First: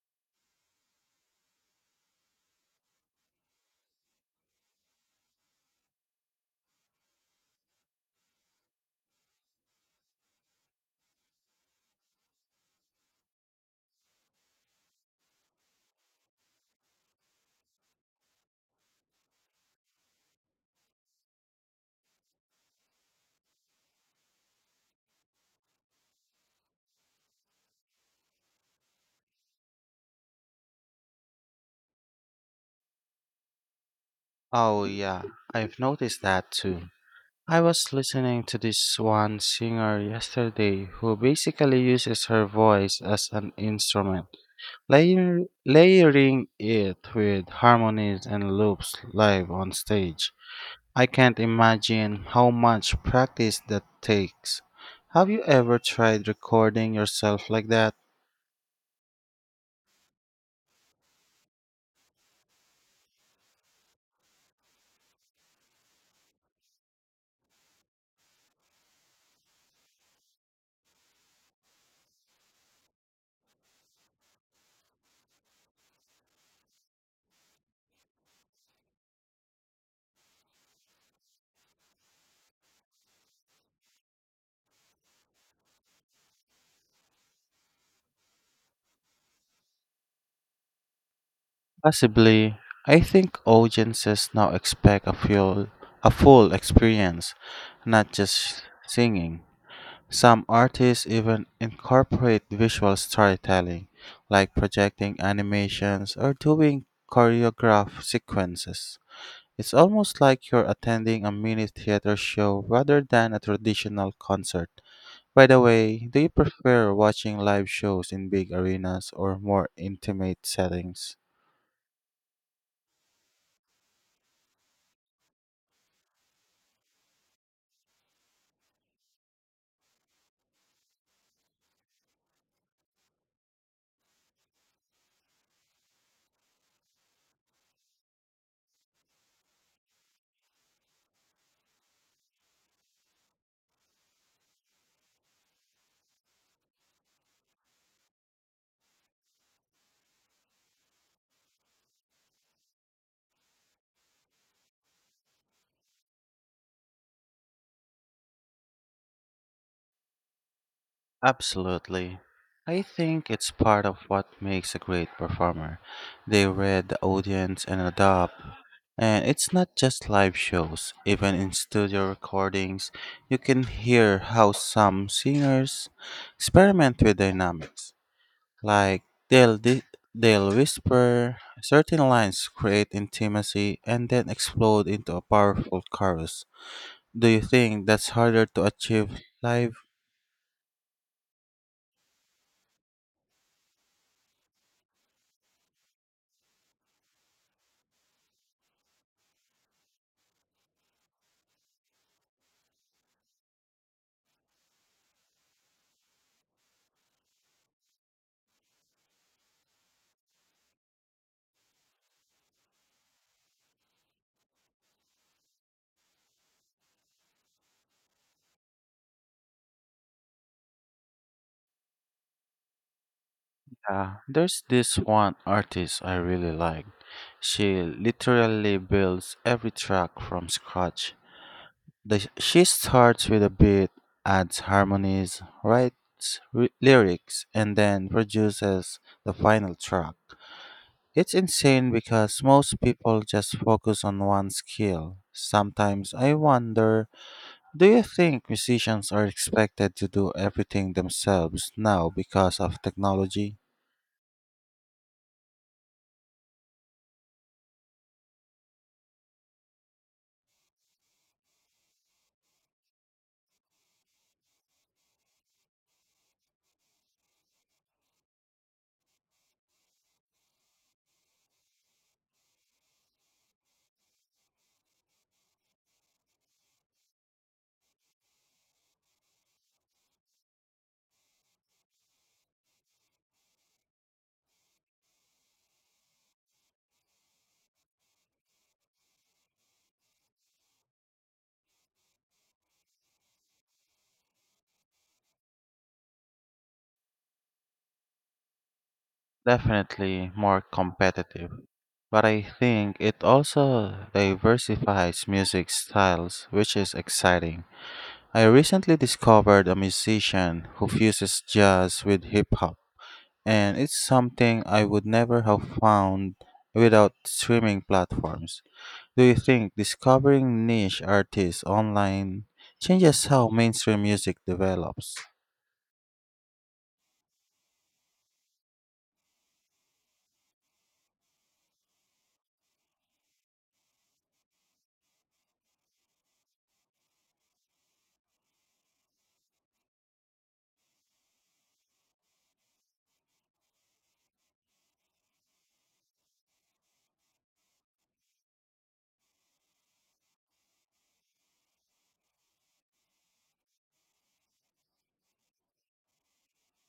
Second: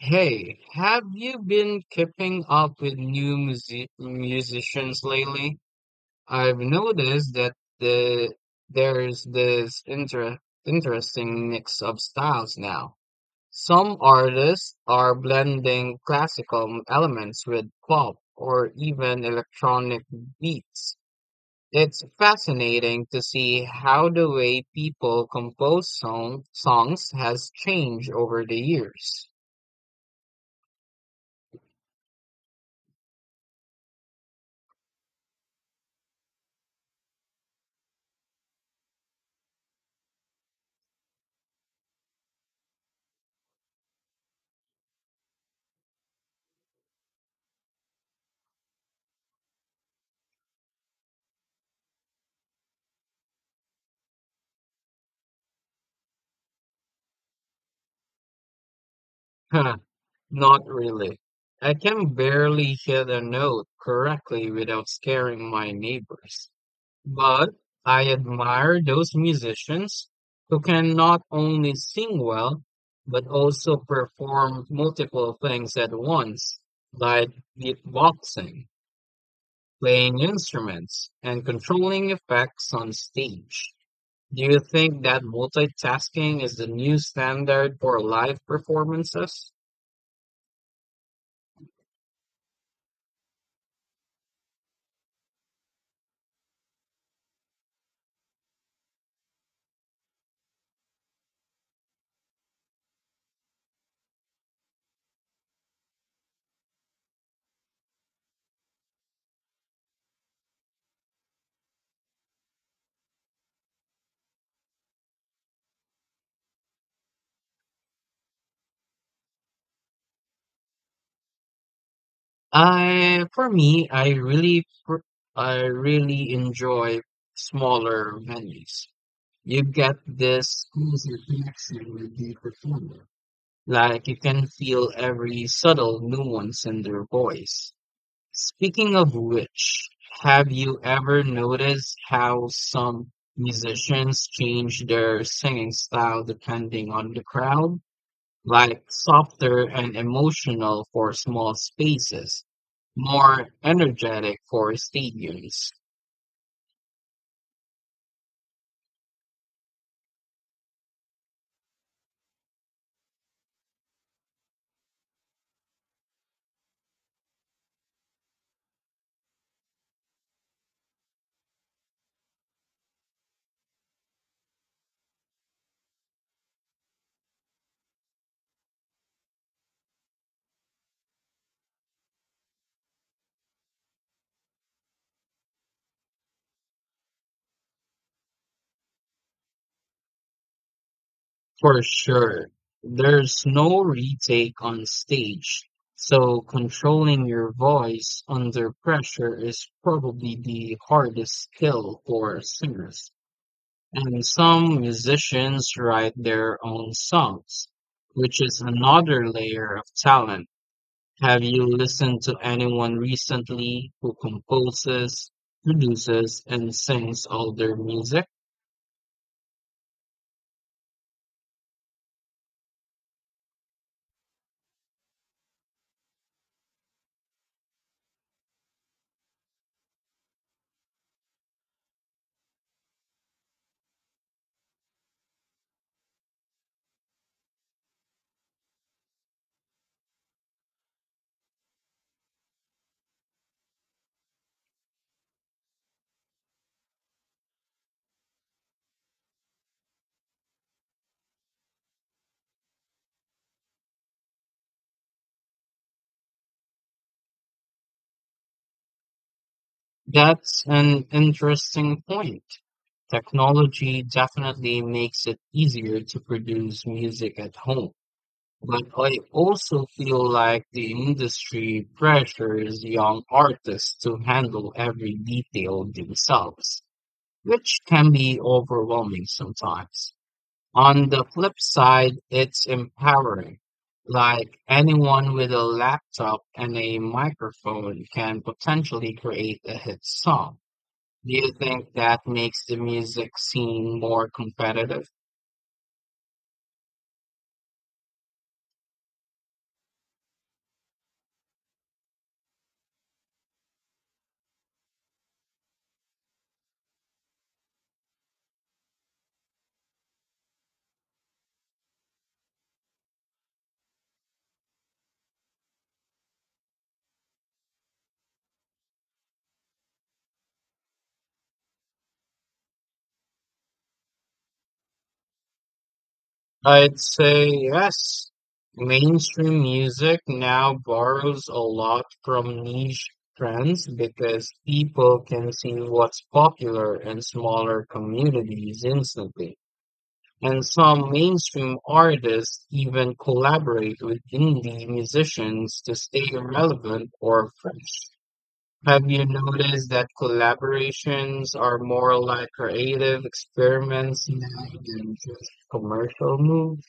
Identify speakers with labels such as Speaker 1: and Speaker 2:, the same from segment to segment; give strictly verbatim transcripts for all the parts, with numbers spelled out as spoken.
Speaker 1: Hey, have you been keeping up with new music musicians lately? I've noticed that the there's this inter interesting mix of styles now. Some artists are blending classical elements with pop or even electronic beats. It's fascinating to see how the way people compose song songs has changed over the years.
Speaker 2: Oh, yeah, I've noticed that too. I was listening to this one singer yesterday who basically uses her voice as an instrument, layer, layering it with harmonies and loops live on stage. I can't imagine how much practice that takes. Have you ever tried recording yourself like that?
Speaker 1: Not really. I can barely hit a note correctly without scaring my neighbors. But I admire those musicians who can not only sing well, but also perform multiple things at once, like beatboxing, playing instruments, and controlling effects on stage. Do you think that multitasking is the new standard for live performances?
Speaker 2: Possibly, I think audiences now expect a full, a full experience, not just singing. Some artists even incorporate visual storytelling, like projecting animations or doing choreographed sequences. It's almost like you're attending a mini theater show rather than a traditional concert. By the way, do you prefer watching live shows in big arenas or more intimate settings?
Speaker 1: I for me, I really pr- I really enjoy smaller venues. You get this closer connection with the performer. Like you can feel every subtle nuance in their voice. Speaking of which, have you ever noticed how some musicians change their singing style depending on the crowd? Like softer and emotional for small spaces, more energetic for stadiums,
Speaker 2: Absolutely. I think it's part of what makes a great performer. They read the audience and adapt. And it's not just live shows, even in studio recordings, you can hear how some singers experiment with dynamics. Like they'll, di- they'll whisper, certain lines create intimacy, and then explode into a powerful chorus. Do you think that's harder to achieve live?
Speaker 1: for sure. There's no retake on stage, so controlling your voice under pressure is probably the hardest skill for singers. And some musicians write their own songs, which is another layer of talent. Have you listened to anyone recently who composes, produces, and sings all their music?
Speaker 2: Uh, there's this one artist I really like. She literally builds every track from scratch. The, she starts with a beat, adds harmonies, writes re- lyrics, and then produces the final track. It's insane because most people just focus on one skill. Sometimes I wonder, do you think musicians are expected to do everything themselves now because of technology?
Speaker 1: That's an interesting point. Technology definitely makes it easier to produce music at home. But I also feel like the industry pressures young artists to handle every detail themselves, which can be overwhelming sometimes. On the flip side, it's empowering. Like anyone with a laptop and a microphone can potentially create a hit song. Do you think that makes the music scene more competitive?
Speaker 2: Definitely more competitive. But I think it also diversifies music styles, which is exciting. I recently discovered a musician who fuses jazz with hip hop, and it's something I would never have found without streaming platforms. Do you think discovering niche artists online changes how mainstream music develops?
Speaker 1: I'd say yes. Mainstream music now borrows a lot from niche trends because people can see what's popular in smaller communities instantly. And some mainstream artists even collaborate with indie musicians to stay relevant or fresh. Have you noticed that collaborations are more like creative experiments now than just commercial moves?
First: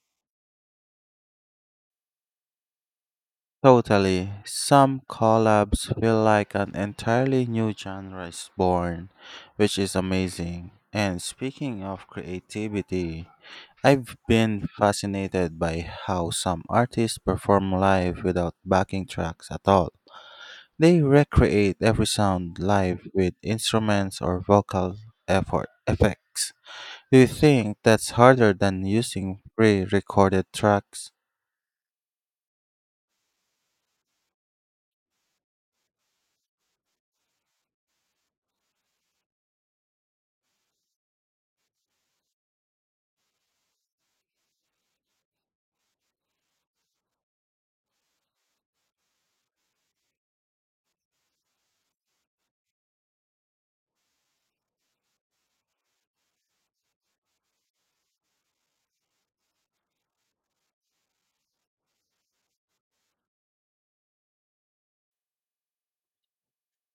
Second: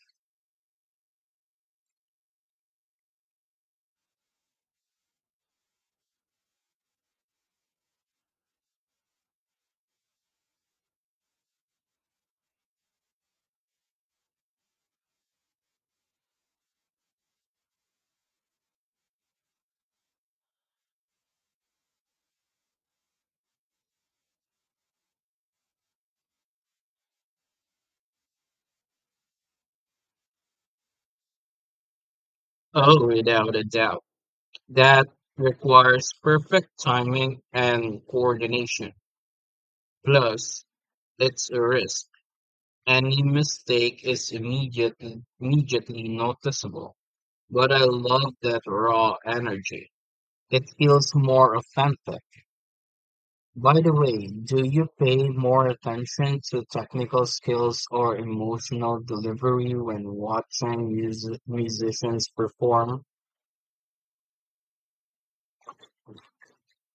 Speaker 2: Totally. Some collabs feel like an entirely new genre is born, which is amazing. And speaking of creativity, I've been fascinated by how some artists perform live without backing tracks at all. They recreate every sound live with instruments or vocal effort effects. Do you think that's harder than using pre-recorded tracks?
Speaker 1: Oh, without a doubt. That requires perfect timing and coordination. Plus, it's a risk. Any mistake is immediately immediately noticeable. But I love that raw energy. It feels more authentic. By the way, do you pay more attention to technical skills or emotional delivery when watching mus- musicians perform?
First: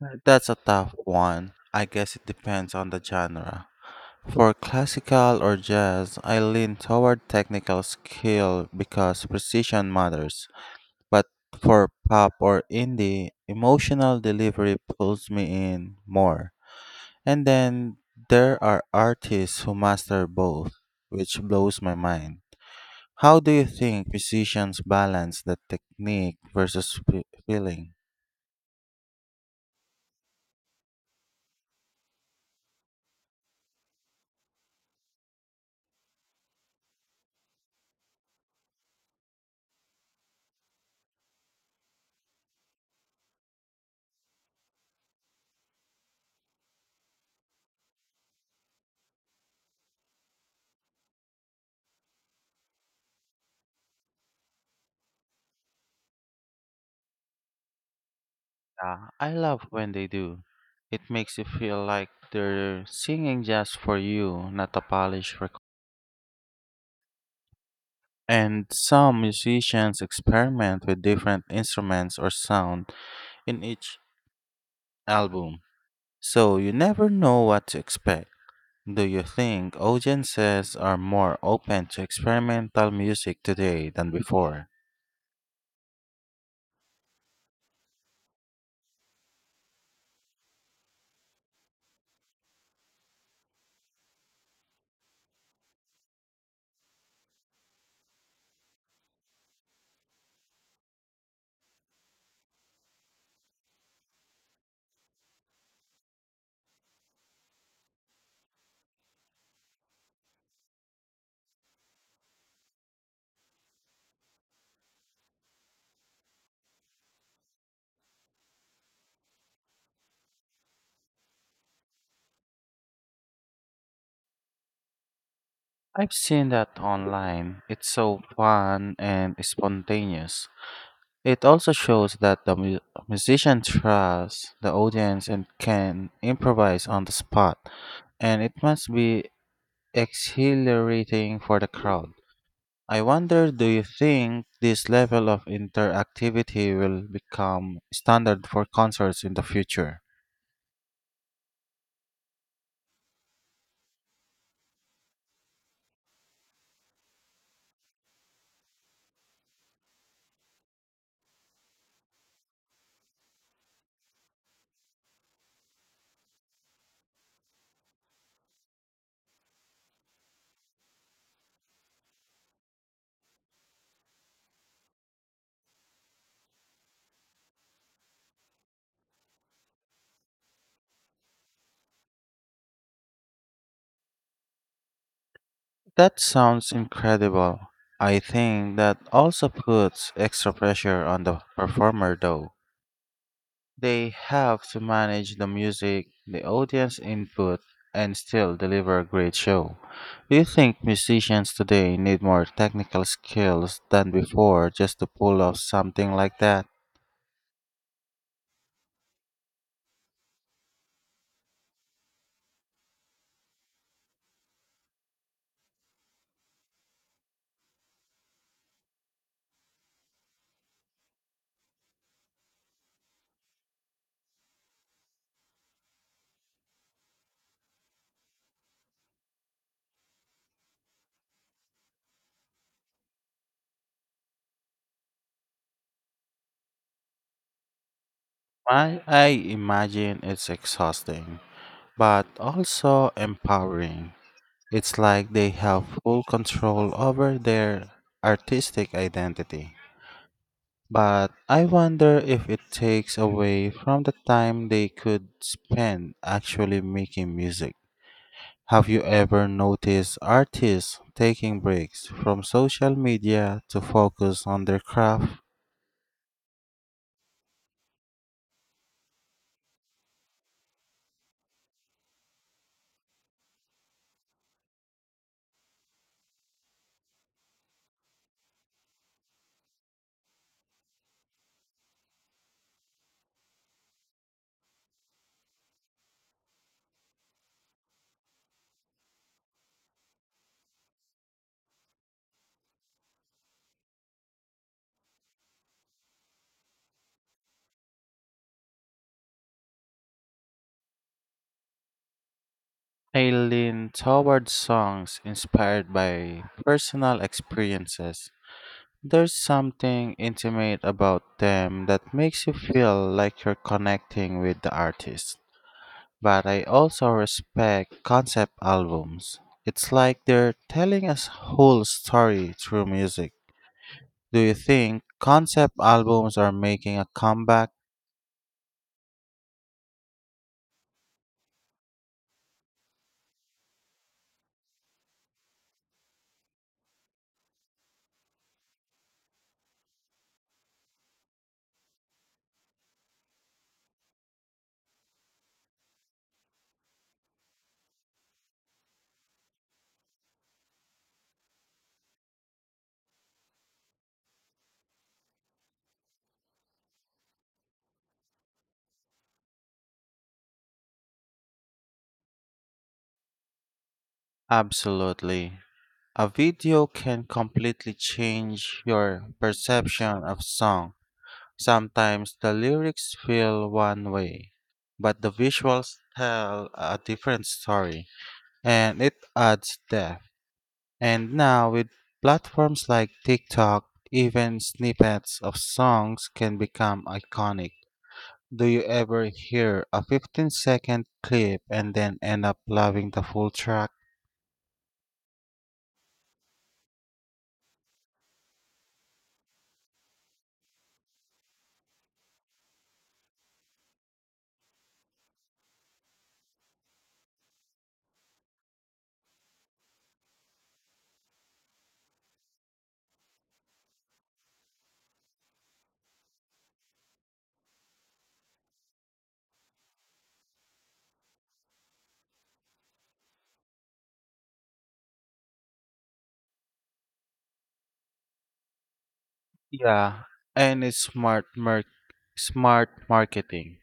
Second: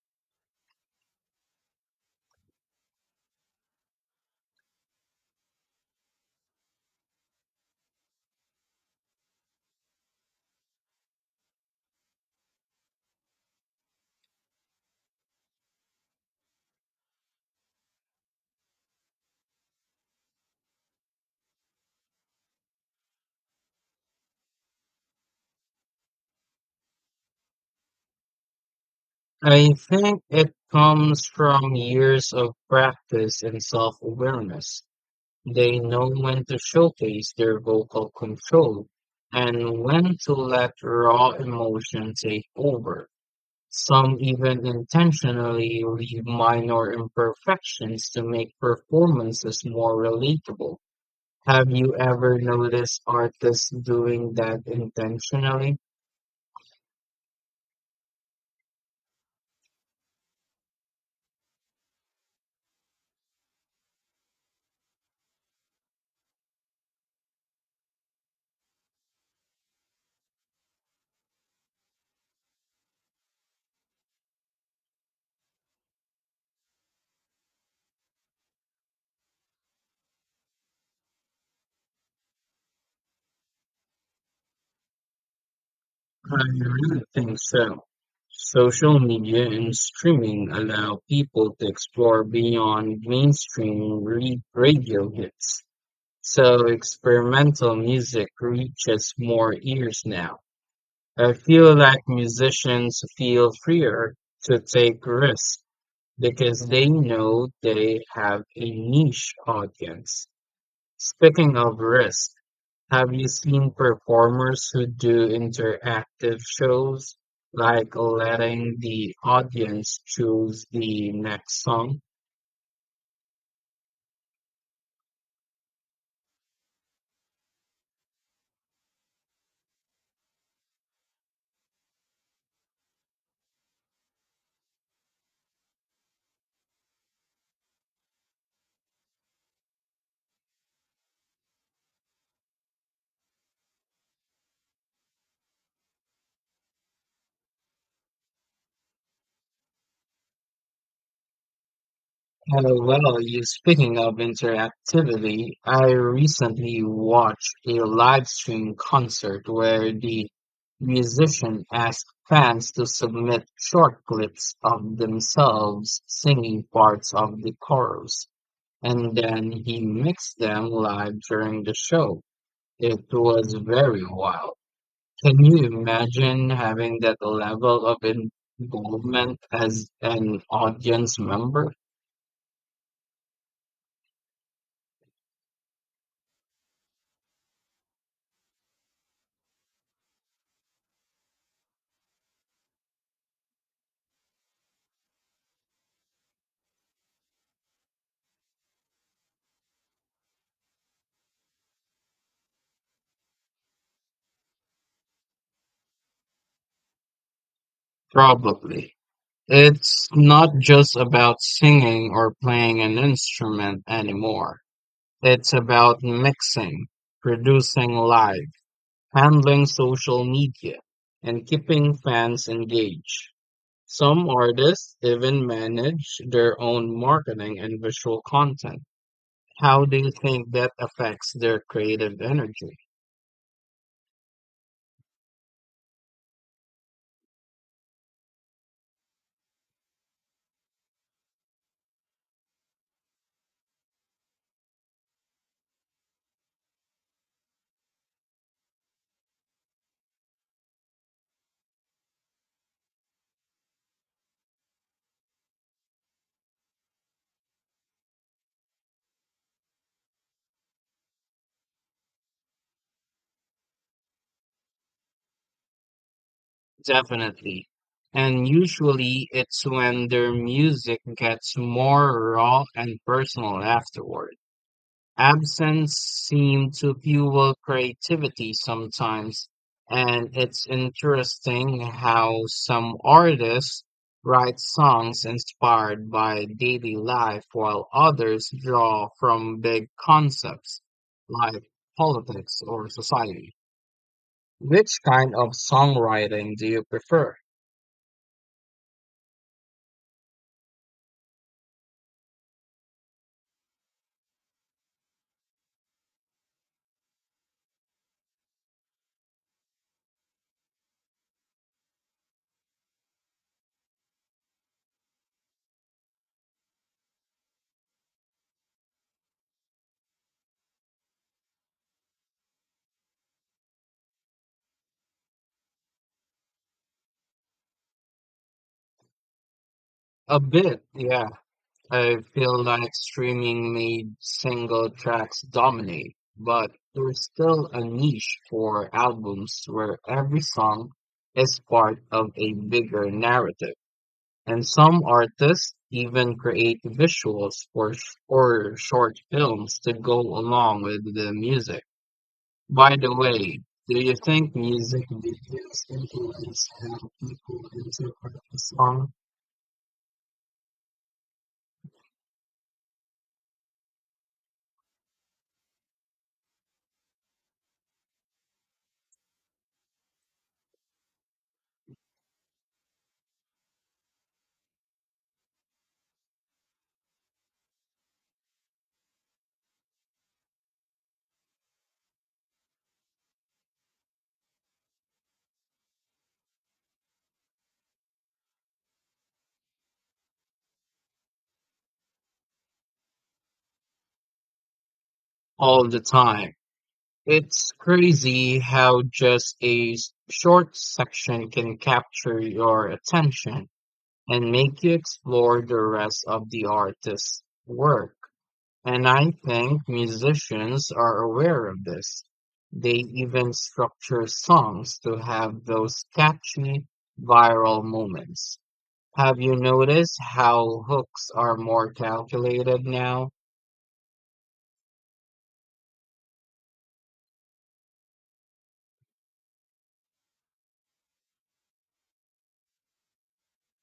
Speaker 2: Uh, That's a tough one. I guess it depends on the genre. For classical or jazz, I lean toward technical skill because precision matters. But for pop or indie, emotional delivery pulls me in more. And then there are artists who master both, which blows my mind. How do you think musicians balance the technique versus fe- feeling?
Speaker 1: I think it comes from years of practice and self-awareness. They know when to showcase their vocal control and when to let raw emotion take over. Some even intentionally leave minor imperfections to make performances more relatable. Have you ever noticed artists doing that intentionally?
Speaker 2: Ah, I love when they do. It makes you feel like they're singing just for you, not a polished record. And some musicians experiment with different instruments or sound in each album, so you never know what to expect. Do you think audiences are more open to experimental music today than before?
Speaker 1: I really think so. Social media and streaming allow people to explore beyond mainstream re- radio hits. So experimental music reaches more ears now. I feel like musicians feel freer to take risks because they know they have a niche audience. Speaking of risk, have you seen performers who do interactive shows, like letting the audience choose the next song?
Speaker 2: I've seen that online. It's so fun and spontaneous. It also shows that the mu- musician trusts the audience and can improvise on the spot, and it must be exhilarating for the crowd. I wonder, do you think this level of interactivity will become standard for concerts in the future?
Speaker 1: Uh, well, you speaking of interactivity, I recently watched a live stream concert where the musician asked fans to submit short clips of themselves singing parts of the chorus, and then he mixed them live during the show. It was very wild. Can you imagine having that level of involvement as an audience member?
Speaker 2: That sounds incredible. I think that also puts extra pressure on the performer though. They have to manage the music, the audience input, and still deliver a great show. Do you think musicians today need more technical skills than before just to pull off something like that?
Speaker 1: Probably. It's not just about singing or playing an instrument anymore. It's about mixing, producing live, handling social media, and keeping fans engaged. Some artists even manage their own marketing and visual content. How do you think that affects their creative energy?
Speaker 2: I, I imagine it's exhausting, but also empowering. It's like they have full control over their artistic identity. But I wonder if it takes away from the time they could spend actually making music. Have you ever noticed artists taking breaks from social media to focus on their craft?
Speaker 1: Definitely. And usually it's when their music gets more raw and personal afterward. Absence seemed to fuel creativity sometimes, and it's interesting how some artists write songs inspired by daily life while others draw from big concepts like politics or society. Which kind of songwriting do you prefer?
Speaker 2: I lean towards songs inspired by personal experiences. There's something intimate about them that makes you feel like you're connecting with the artist. But I also respect concept albums. It's like they're telling a s- whole story through music. Do you think concept albums are making a comeback?
Speaker 1: A bit, yeah. I feel like streaming made single tracks dominate, but there's still a niche for albums where every song is part of a bigger narrative. And some artists even create visuals or, sh- or short films to go along with the music. By the way, do you think music videos influence how people interpret a song
Speaker 2: Absolutely. A video can completely change your perception of song. Sometimes the lyrics feel one way, but the visuals tell a different story, and it adds depth. And now, with platforms like TikTok, even snippets of songs can become iconic. Do you ever hear a fifteen second clip and then end up loving the full track?
Speaker 1: all the time? It's crazy how just a s- short section can capture your attention and make you explore the rest of the artist's work. And I think musicians are aware of this. They even structure songs to have those catchy viral moments. Have you noticed how hooks are more calculated now?
Speaker 2: Yeah, and it's smart, mer- smart marketing.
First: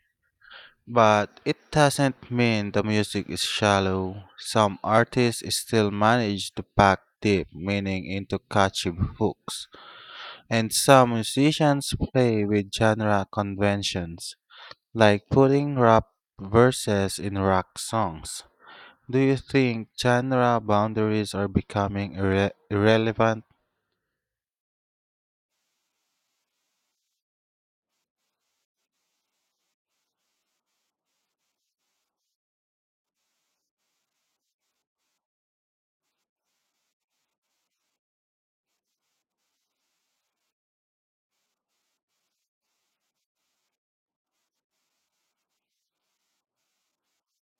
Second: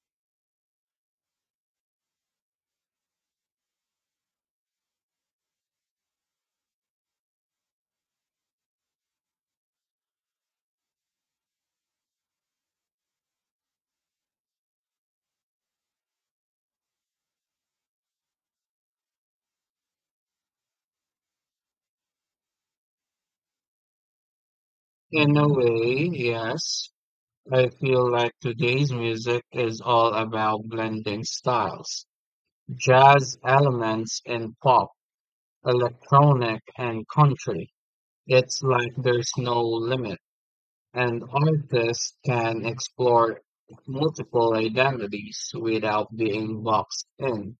Speaker 2: But it doesn't mean the music is shallow. Some artists still manage to pack deep meaning into catchy hooks. And some musicians play with genre conventions, like putting rap verses in rock songs. Do you think genre boundaries are becoming irre- irrelevant?
Speaker 1: In a way, yes. I feel like today's music is all about blending styles, jazz elements in pop, electronic and country. It's like there's no limit, and artists can explore multiple identities without being boxed in.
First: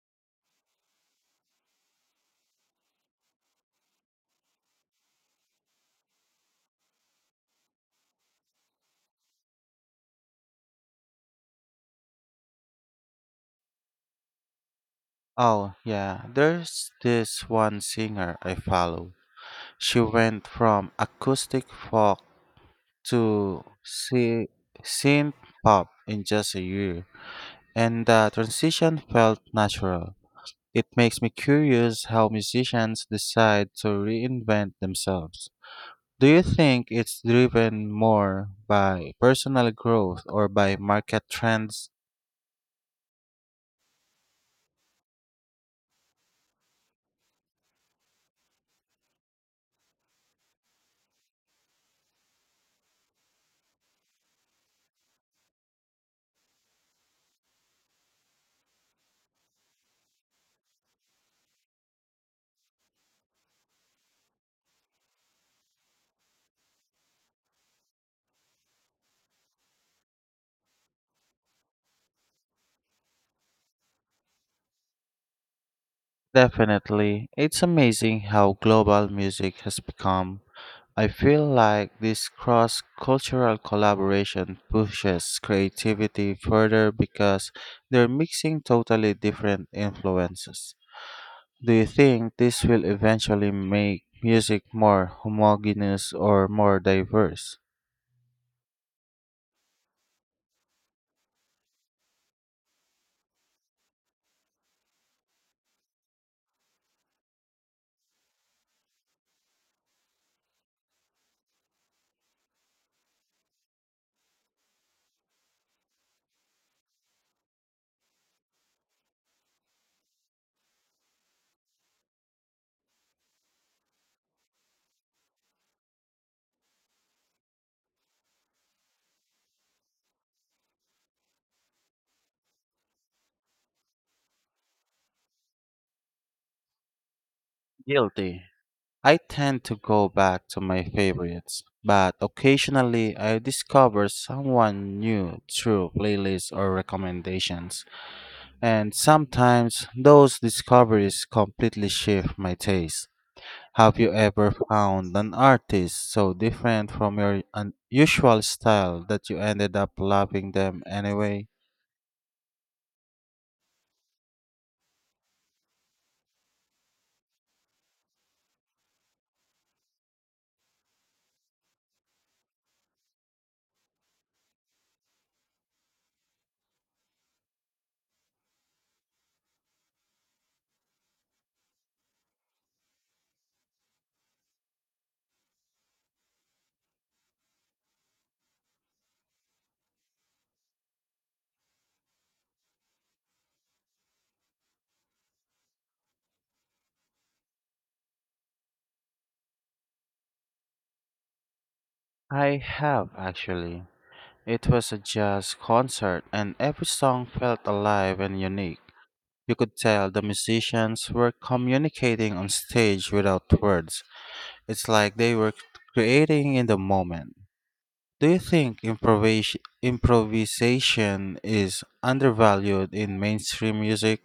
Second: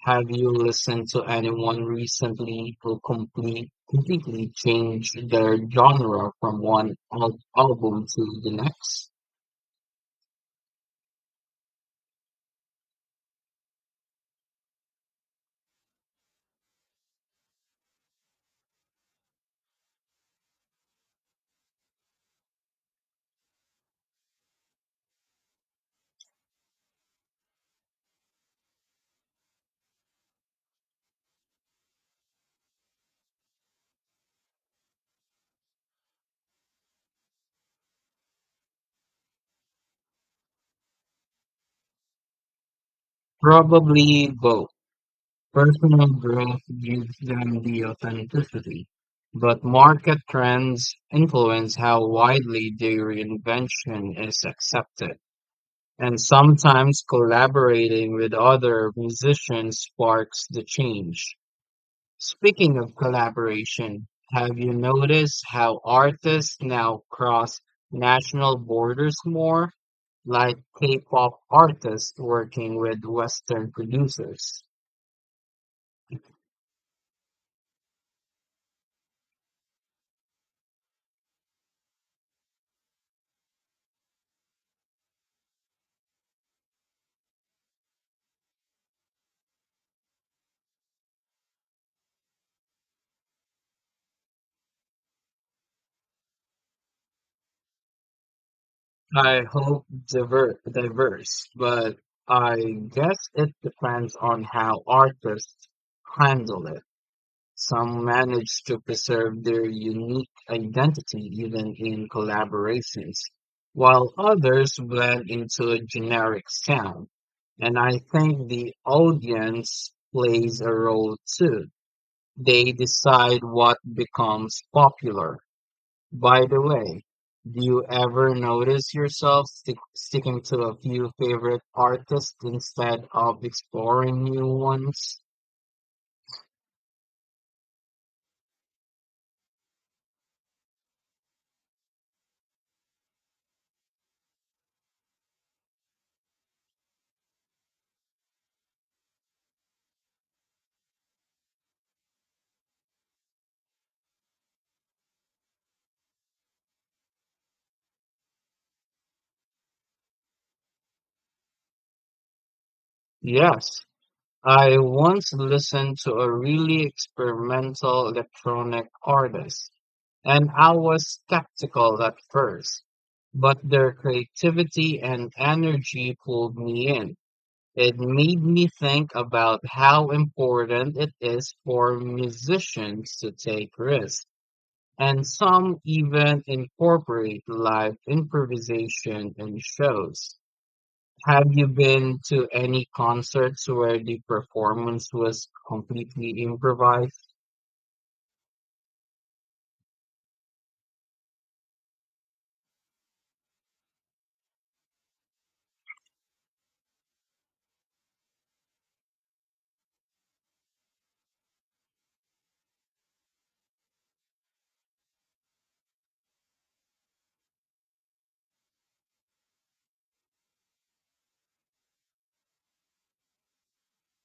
Speaker 1: Have you listened to anyone recently who complete, completely changed their genre from one al- album to the next?
Speaker 2: Oh, yeah, there's this one singer I follow. She went from acoustic folk to sy- synth pop in just a year, and the transition felt natural. It makes me curious how musicians decide to reinvent themselves. Do you think it's driven more by personal growth or by market trends?
Speaker 1: Probably both. Personal growth gives them the authenticity, but market trends influence how widely their invention is accepted. And sometimes collaborating with other musicians sparks the change. Speaking of collaboration, have you noticed how artists now cross national borders more, like K pop artists working with Western producers?
Speaker 2: Definitely. It's amazing how global music has become. I feel like this cross cultural collaboration pushes creativity further because they're mixing totally different influences. Do you think this will eventually make music more homogeneous or more diverse?
Speaker 1: I hope diver diverse, but I guess it depends on how artists handle it. Some manage to preserve their unique identity even in collaborations, while others blend into a generic sound. And I think the audience plays a role too. They decide what becomes popular. By the way, do you ever notice yourself stick, sticking to a few favorite artists instead of exploring new ones?
Speaker 2: Guilty. I tend to go back to my favorites, but occasionally I discover someone new through playlists or recommendations, and sometimes those discoveries completely shift my taste. Have you ever found an artist so different from your unusual style that you ended up loving them anyway?
Speaker 1: Yes, I once listened to a really experimental electronic artist, and I was skeptical at first, but their creativity and energy pulled me in. It made me think about how important it is for musicians to take risks and some even incorporate live improvisation in shows. Have you been to any concerts where the performance was completely improvised?
Speaker 2: I have actually. It was a jazz concert and every song felt alive and unique. You could tell the musicians were communicating on stage without words. It's like they were creating in the moment. Do you think improvis- improvisation is undervalued in mainstream music?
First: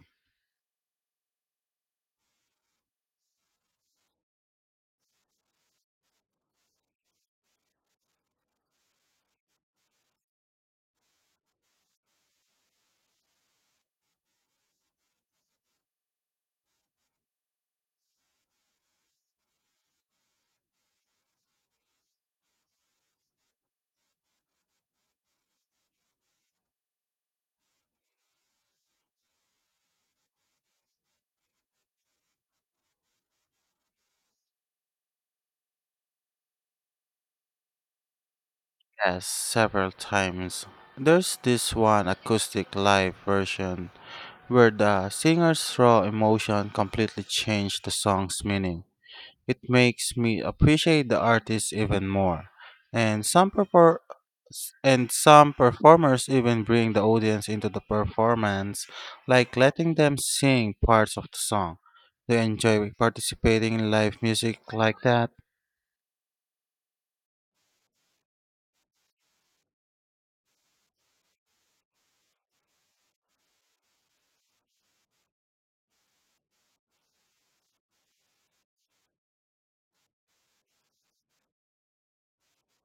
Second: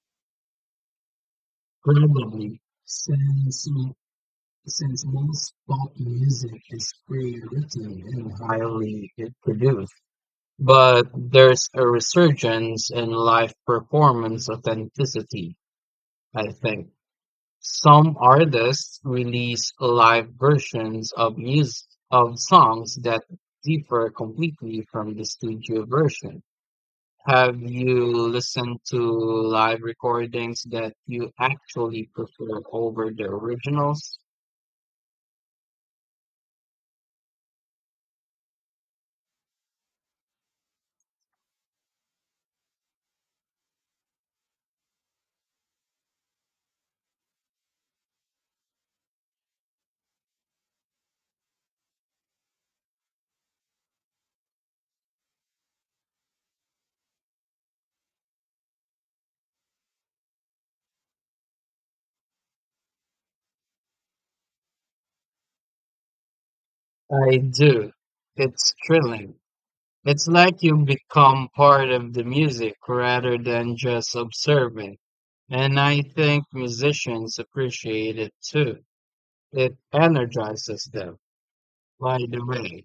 Speaker 1: Probably, since m- since most pop music is pre-written and highly produced. But there's a resurgence in live performance authenticity, I think. Some artists release live versions of music of songs that differ completely from the studio version. Have you listened to live recordings that you actually prefer over the originals?
Speaker 2: Yes, several times. There's this one acoustic live version where the singer's raw emotion completely changed the song's meaning. It makes me appreciate the artist even more. And some perfor- and some performers even bring the audience into the performance, like letting them sing parts of the song. Do you enjoy participating in live music like that?
Speaker 1: I do. It's thrilling. It's like you become part of the music rather than just observing. And I think musicians appreciate it too. It energizes them. By the way,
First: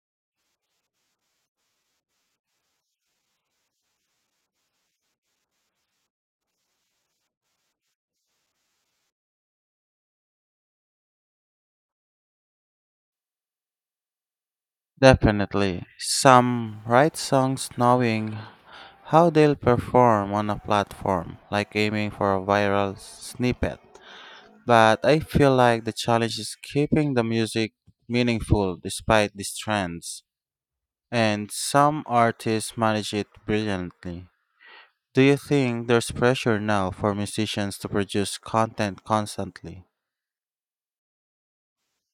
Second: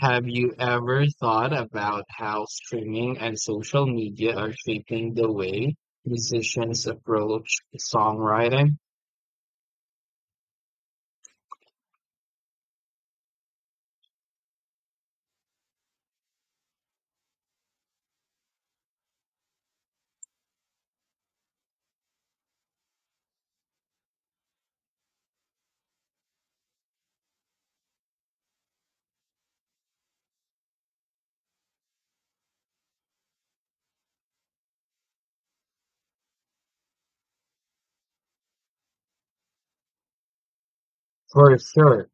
Speaker 1: have you ever thought about how streaming and social media are shaping the way musicians approach songwriting?
Speaker 2: Definitely. Some write songs knowing how they'll perform on a platform, like aiming for a viral snippet. But I feel like the challenge is keeping the music meaningful despite these trends. And some artists manage it brilliantly. Do you think there's pressure now for musicians to produce content constantly?
Speaker 1: For sure,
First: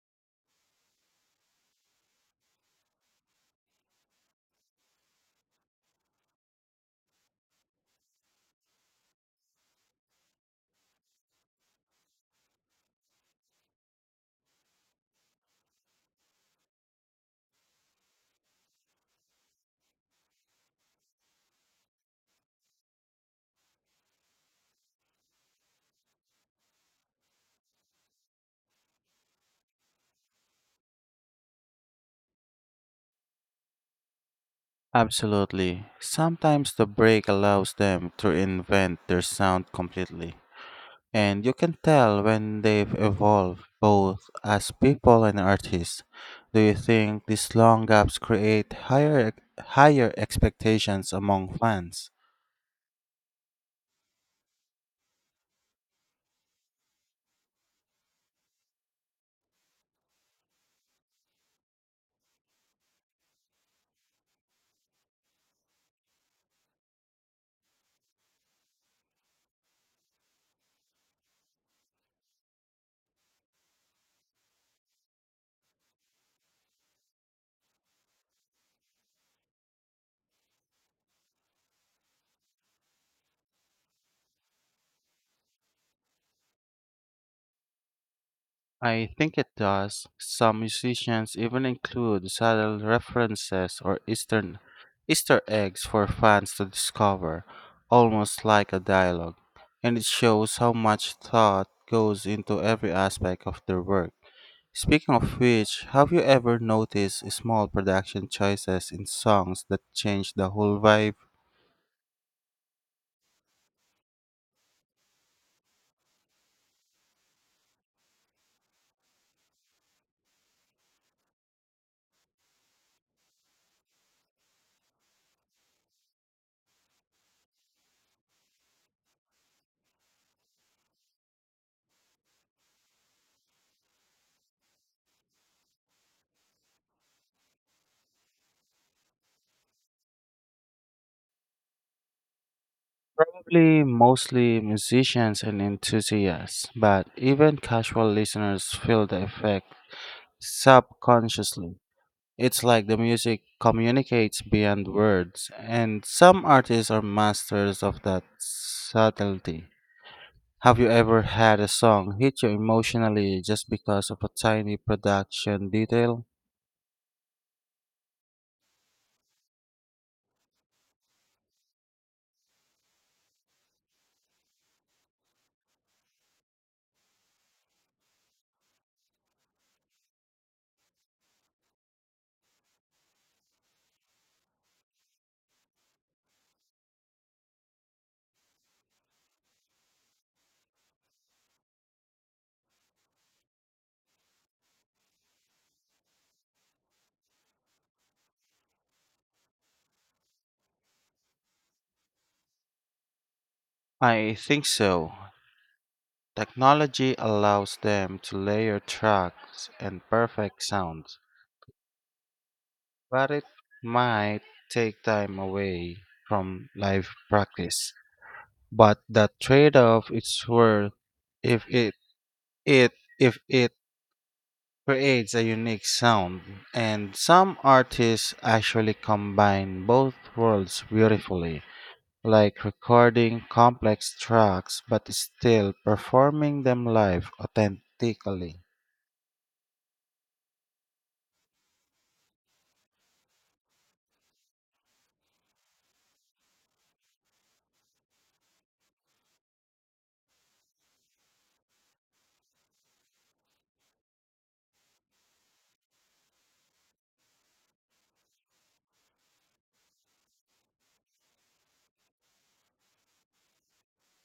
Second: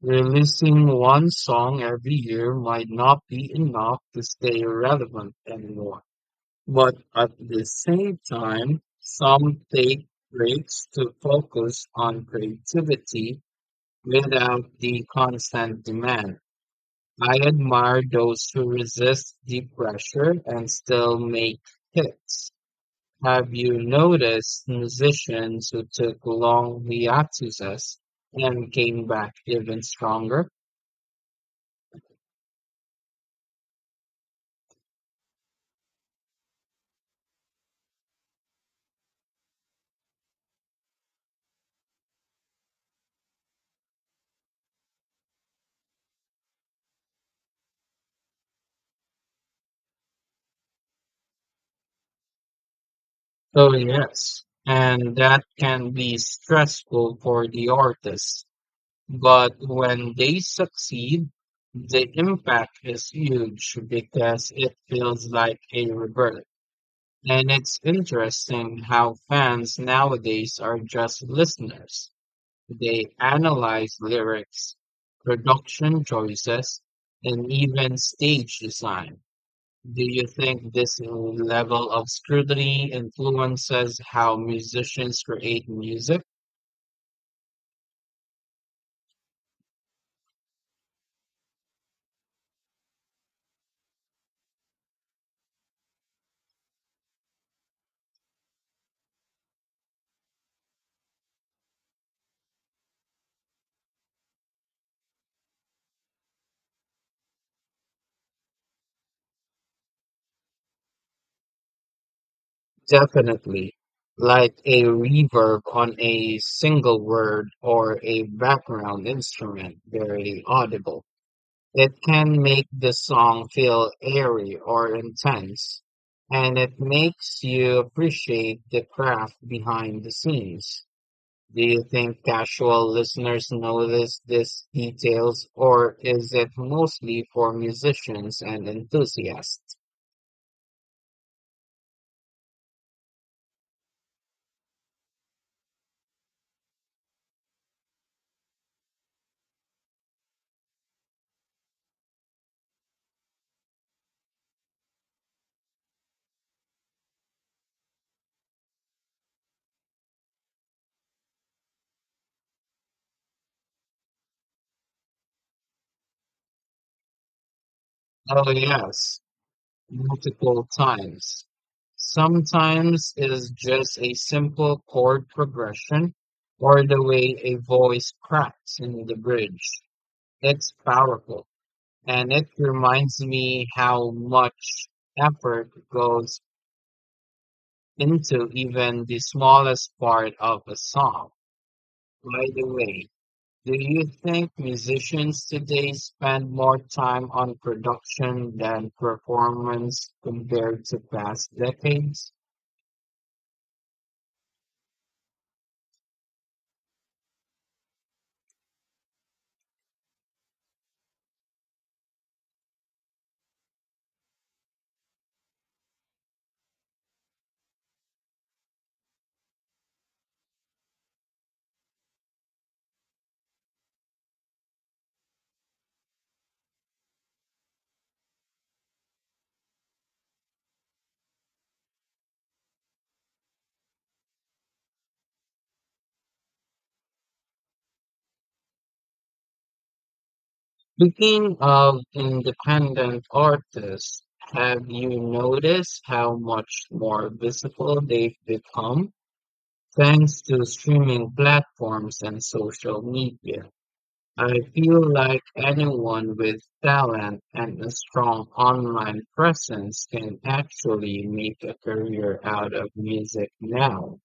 Speaker 1: releasing one song every year might not be enough to stay relevant anymore. But at the same time, some take breaks to focus on creativity without the constant demand. I admire those who resist the pressure and still make hits. Have you noticed musicians who took long hiatuses and came back even stronger?
Speaker 2: Absolutely. Sometimes the break allows them to invent their sound completely. And you can tell when they've evolved, both as people and artists. Do you think these long gaps create higher higher expectations among fans?
Speaker 1: Oh, yes. And that can be stressful for the artist. But when they succeed, the impact is huge because it feels like a rebirth. And it's interesting how fans nowadays are just listeners. They analyze lyrics, production choices, and even stage design. Do you think this level of scrutiny influences how musicians create music?
Speaker 2: I think it does. Some musicians even include subtle references or Eastern Easter eggs for fans to discover, almost like a dialogue. And it shows how much thought goes into every aspect of their work. Speaking of which, have you ever noticed small production choices in songs that change the whole vibe?
Speaker 1: Definitely. Like a reverb on a single word or a background instrument, very audible. It can make the song feel airy or intense, and it makes you appreciate the craft behind the scenes. Do you think casual listeners notice these details, or is it mostly for musicians and enthusiasts?
Speaker 2: Probably mostly musicians and enthusiasts, but even casual listeners feel the effect subconsciously. It's like the music communicates beyond words, and some artists are masters of that subtlety. Have you ever had a song hit you emotionally just because of a tiny production detail?
Speaker 1: Oh, yes, multiple times. Sometimes it is just a simple chord progression or the way a voice cracks in the bridge. It's powerful and it reminds me how much effort goes into even the smallest part of a song. By the way, do you think musicians today spend more time on production than performance compared to past decades?
Speaker 2: I think so. Technology allows them to layer tracks and perfect sounds, but it might take time away from live practice. But that trade-off is worth if it, it if it creates a unique sound. And some artists actually combine both worlds beautifully, like recording complex tracks but still performing them live authentically.
Speaker 1: Speaking of independent artists, have you noticed how much more visible they've become thanks to streaming platforms and social media? I feel like anyone with talent and a strong online presence can actually make a career out of music now.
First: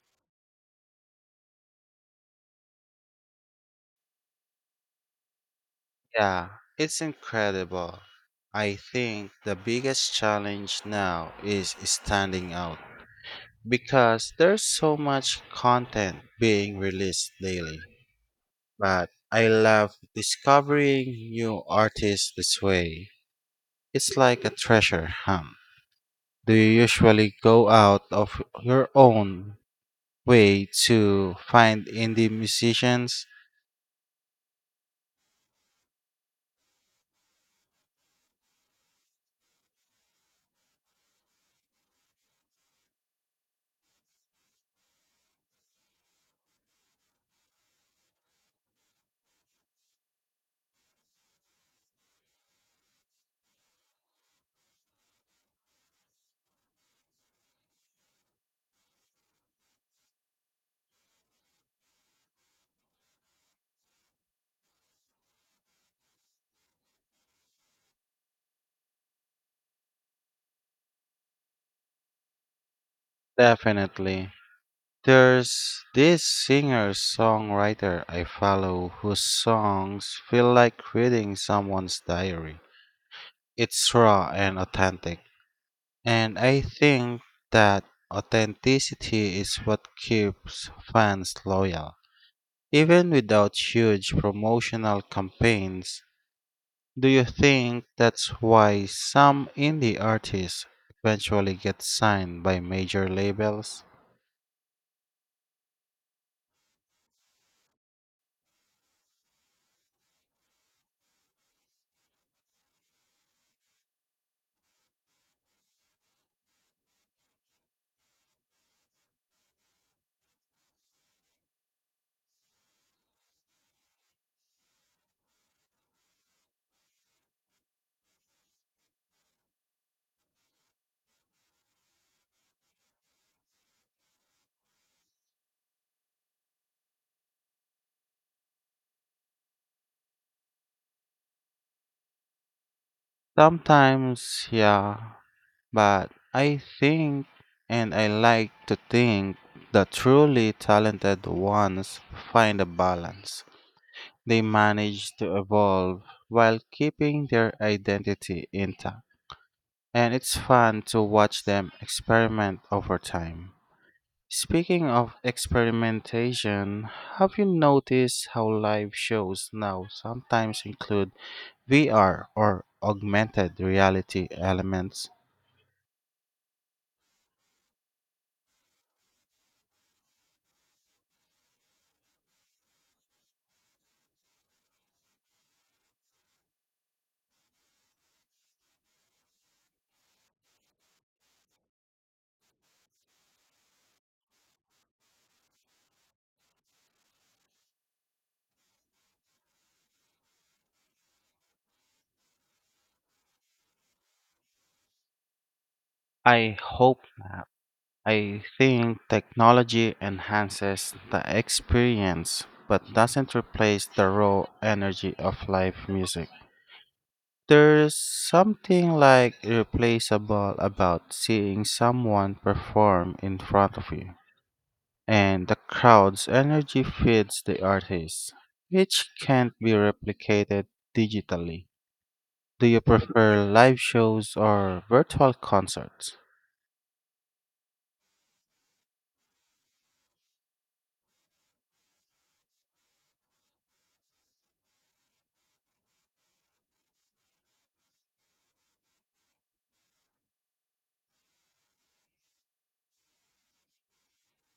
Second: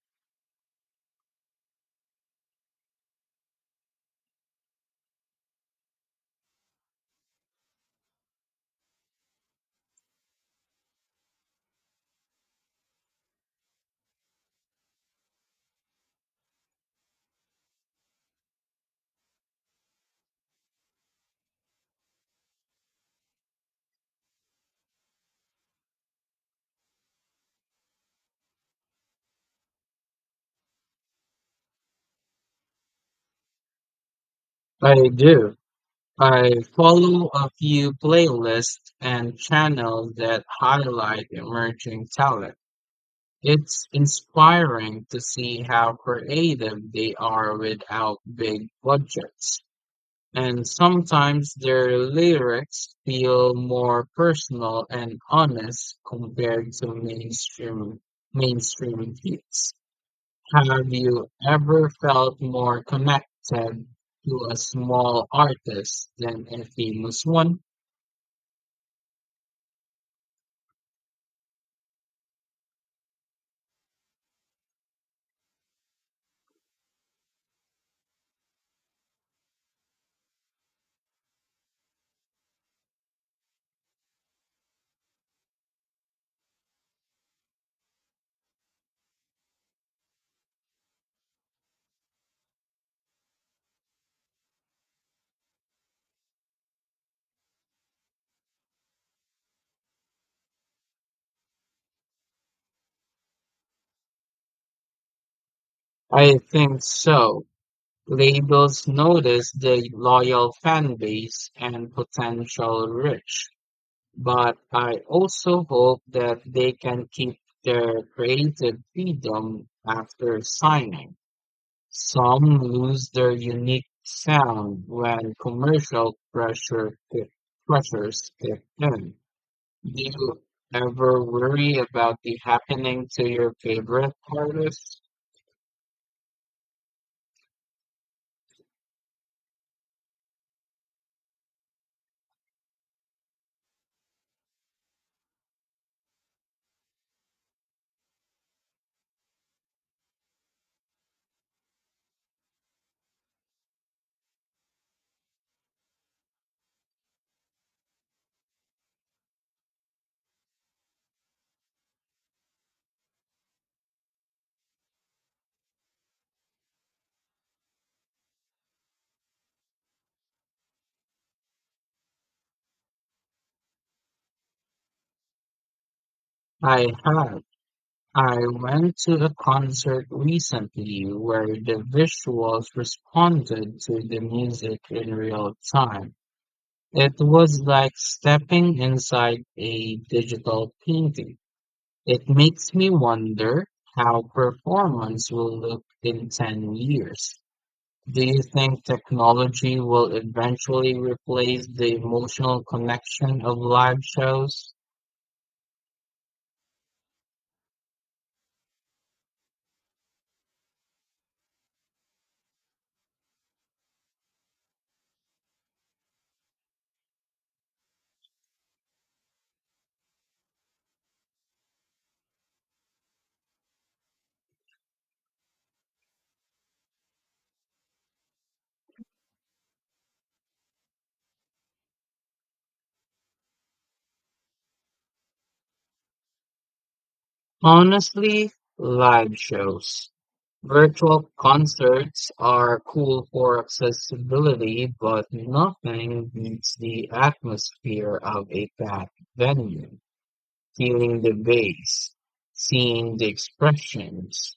Speaker 2: Yeah, it's incredible. I think the biggest challenge now is standing out because there's so much content being released daily. But I love discovering new artists this way. It's like a treasure hunt. Do you usually go out of your own way to find indie musicians?
Speaker 1: I do. I follow a few playlists and channels that highlight emerging talent. It's inspiring to see how creative they are without big budgets. And sometimes their lyrics feel more personal and honest compared to mainstream mainstream hits. Have you ever felt more connected to a small artist than a famous one?
Speaker 2: Definitely. There's this singer-songwriter I follow whose songs feel like reading someone's diary. It's raw and authentic, and I think that authenticity is what keeps fans loyal. Even without huge promotional campaigns, do you think that's why some indie artists eventually get signed by major labels?
Speaker 1: I think so. Labels notice the loyal fan base and potential reach, but I also hope that they can keep their creative freedom after signing. Some lose their unique sound when commercial pressure kick, pressures kick in. Do you ever worry about the happening to your favorite artists?
Speaker 2: Sometimes, yeah, but I think, and I like to think, the truly talented ones find a balance. They manage to evolve while keeping their identity intact. And it's fun to watch them experiment over time. Speaking of experimentation, have you noticed how live shows now sometimes include V R or augmented reality elements?
Speaker 1: I have. I went to a concert recently where the visuals responded to the music in real time. It was like stepping inside a digital painting. It makes me wonder how performance will look in ten years. Do you think technology will eventually replace the emotional connection of live shows?
Speaker 2: I hope not. I think technology enhances the experience but doesn't replace the raw energy of live music. There's something like irreplaceable about seeing someone perform in front of you, and the crowd's energy feeds the artist, which can't be replicated digitally. Do you prefer live shows or virtual concerts?
Speaker 1: Honestly, live shows. Virtual concerts are cool for accessibility, but nothing beats the atmosphere of a packed venue. Feeling the bass, seeing the expressions,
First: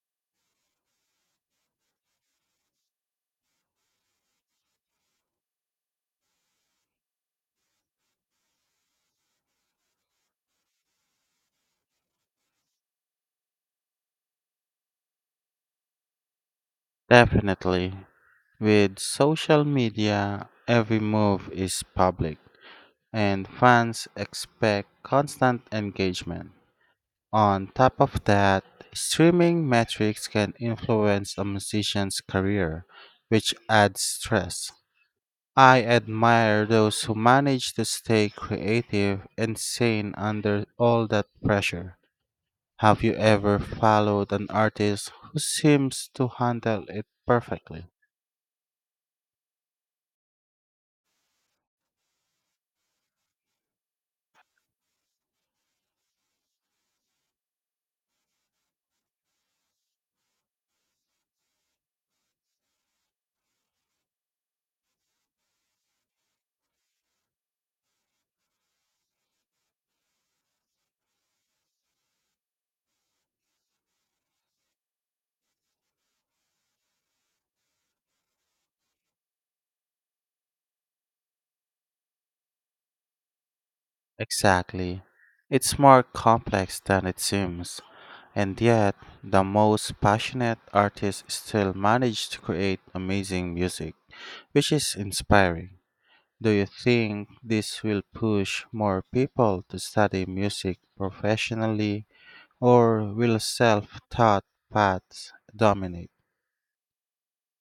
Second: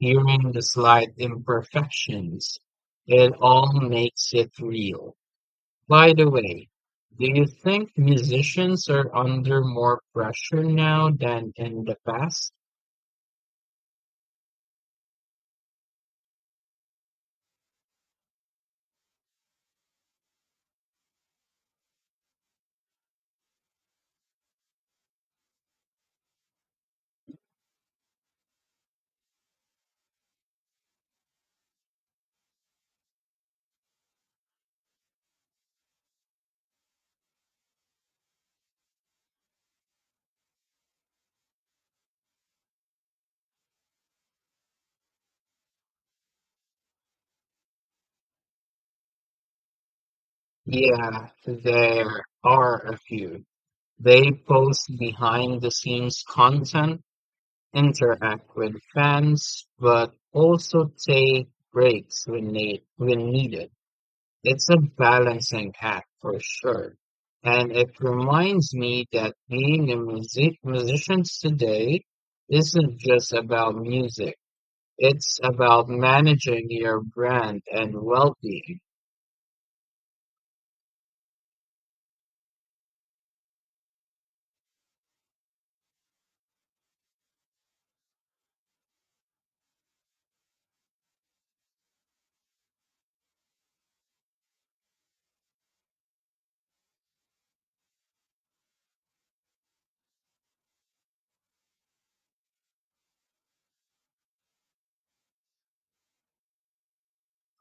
Speaker 1: hearing the slight imperfections, it all makes it real. By the way, do you think musicians are under more pressure now than in the past?
Speaker 2: Definitely. With social media, every move is public, and fans expect constant engagement. On top of that, streaming metrics can influence a musician's career, which adds stress. I admire those who manage to stay creative and sane under all that pressure. Have you ever followed an artist who seems to handle it perfectly?
Speaker 1: Yeah, there are a few. They post behind-the-scenes content, interact with fans, but also take breaks when need when needed. It's a balancing act for sure. And it reminds me that being a music musician today isn't just about music. It's about managing your brand and well-being.
Speaker 2: Exactly. It's more complex than it seems, and yet, the most passionate artists still manage to create amazing music, which is inspiring. Do you think this will push more people to study music professionally, or will self taught paths dominate?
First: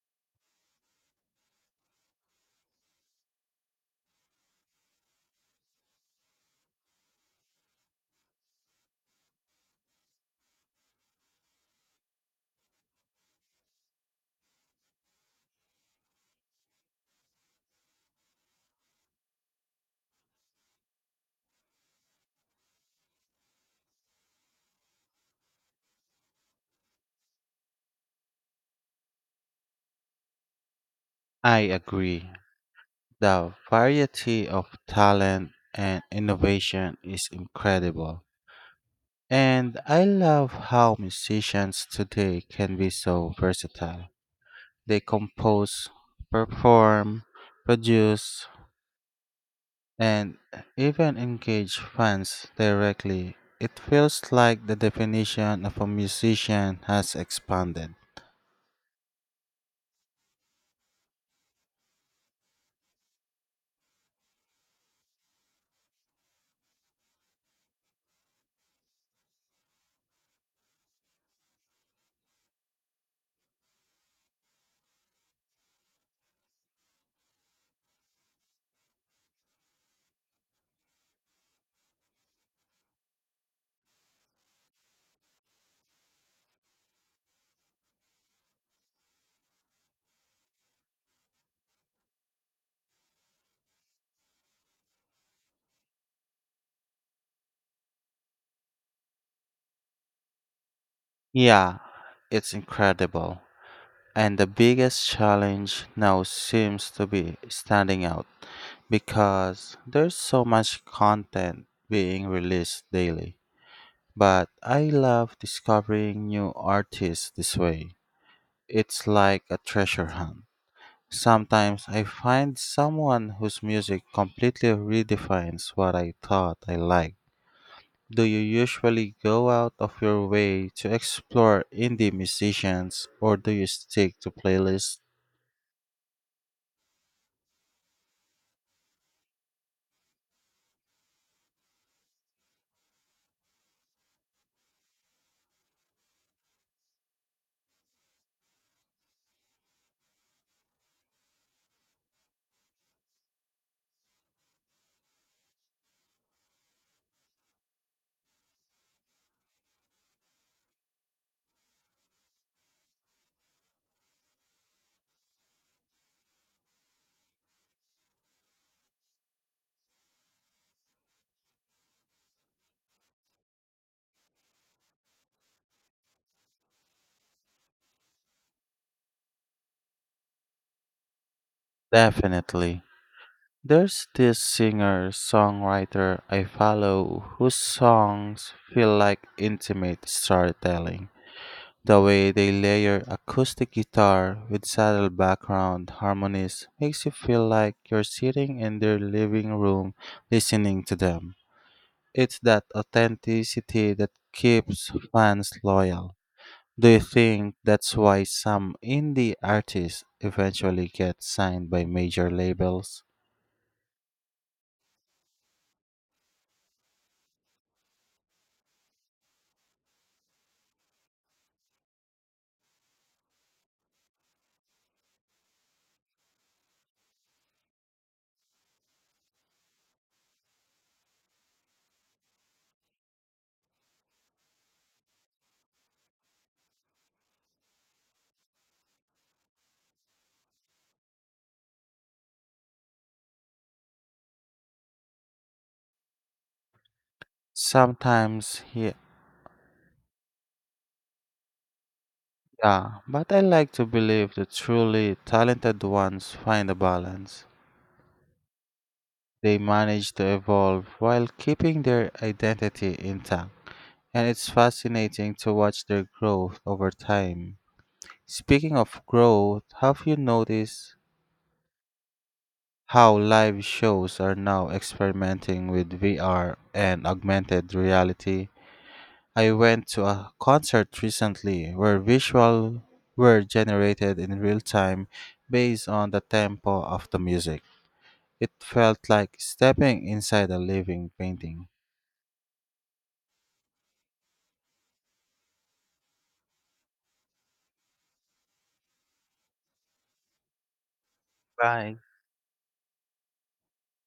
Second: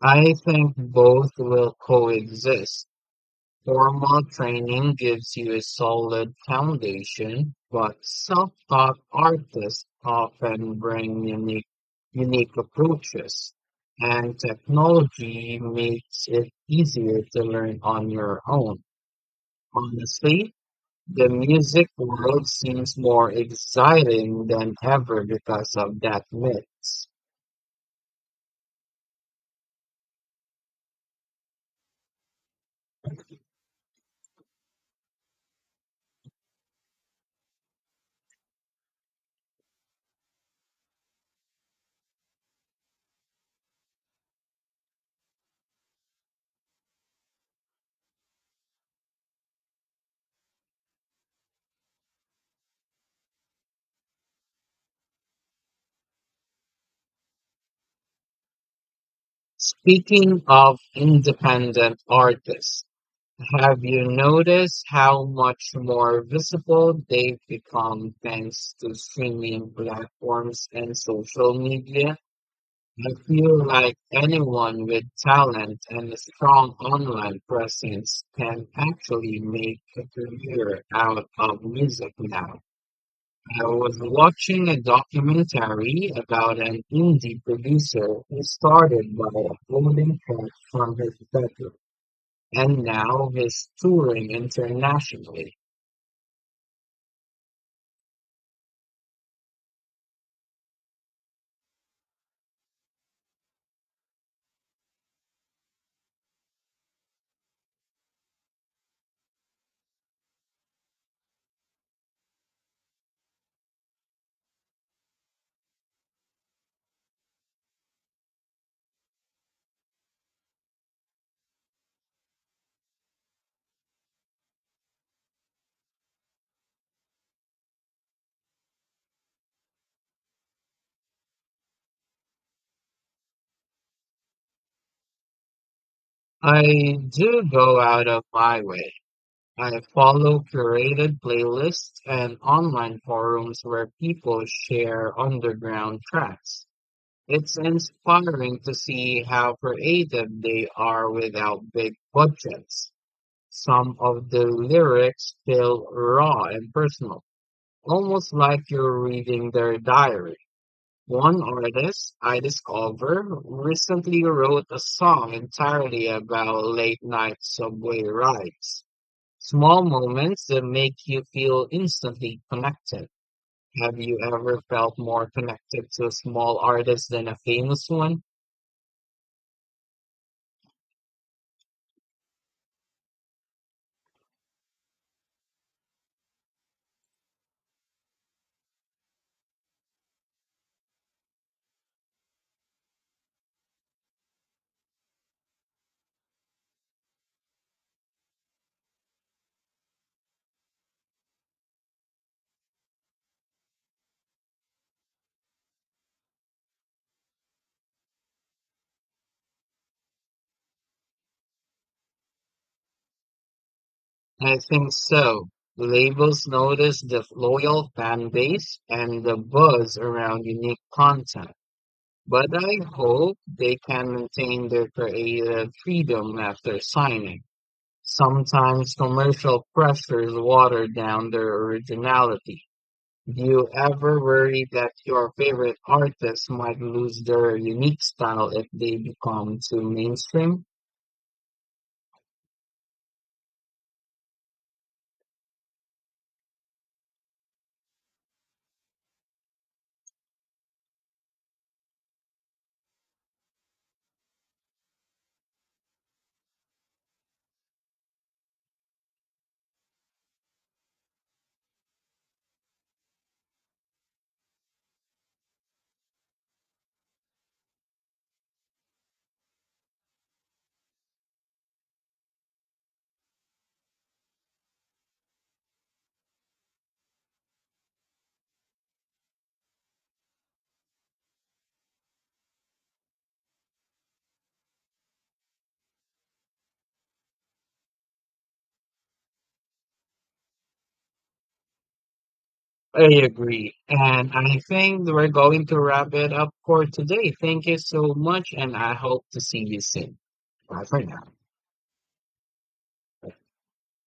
Speaker 1: I think both will coexist. Formal training gives you a solid foundation, but self-taught artists often bring unique, unique approaches, and technology makes it easier to learn on your own. Honestly, the music world seems more exciting than ever because of that mix.
Speaker 2: I agree. The variety of talent and innovation is incredible. And I love how musicians today can be so versatile. They compose, perform, produce, and even engage fans directly. It feels like the definition of a musician has expanded.
Speaker 1: Speaking of independent artists, have you noticed how much more visible they've become thanks to streaming platforms and social media? I feel like anyone with talent and a strong online presence can actually make a career out of music now. I was watching a documentary about an indie producer who started by uploading tracks from his bedroom and now he's touring internationally.
Speaker 2: Yeah, it's incredible. And the biggest challenge now seems to be standing out because there's so much content being released daily. But I love discovering new artists this way. It's like a treasure hunt. Sometimes I find someone whose music completely redefines what I thought I liked. Do you usually go out of your way to explore indie musicians or do you stick to playlists?
Speaker 1: I do go out of my way. I follow curated playlists and online forums where people share underground tracks. It's inspiring to see how creative they are without big budgets. Some of the lyrics feel raw and personal, almost like you're reading their diary. One artist I discovered recently wrote a song entirely about late night subway rides. Small moments that make you feel instantly connected. Have you ever felt more connected to a small artist than a famous one?
Speaker 2: Definitely. There's this singer songwriter I follow whose songs feel like intimate storytelling. The way they layer acoustic guitar with subtle background harmonies makes you feel like you're sitting in their living room listening to them. It's that authenticity that keeps fans loyal. Do you think that's why some indie artists eventually get signed by major labels?
Speaker 1: I think so. Labels notice the loyal fan base and the buzz around unique content. But I hope they can maintain their creative freedom after signing. Sometimes commercial pressures water down their originality. Do you ever worry that your favorite artists might lose their unique style if they become too mainstream?
Speaker 2: Sometimes, ye- yeah, but I like to believe the truly talented ones find a balance. They manage to evolve while keeping their identity intact, and it's fascinating to watch their growth over time. Speaking of growth, have you noticed how live shows are now experimenting with V R and augmented reality? I went to a concert recently where visual were generated in real time based on the tempo of the music. It felt like stepping inside a living painting.
Speaker 1: I agree. And I think we're going to wrap it up for today. Thank you so much, and I hope to see you soon. Bye for now.
Speaker 2: Bye.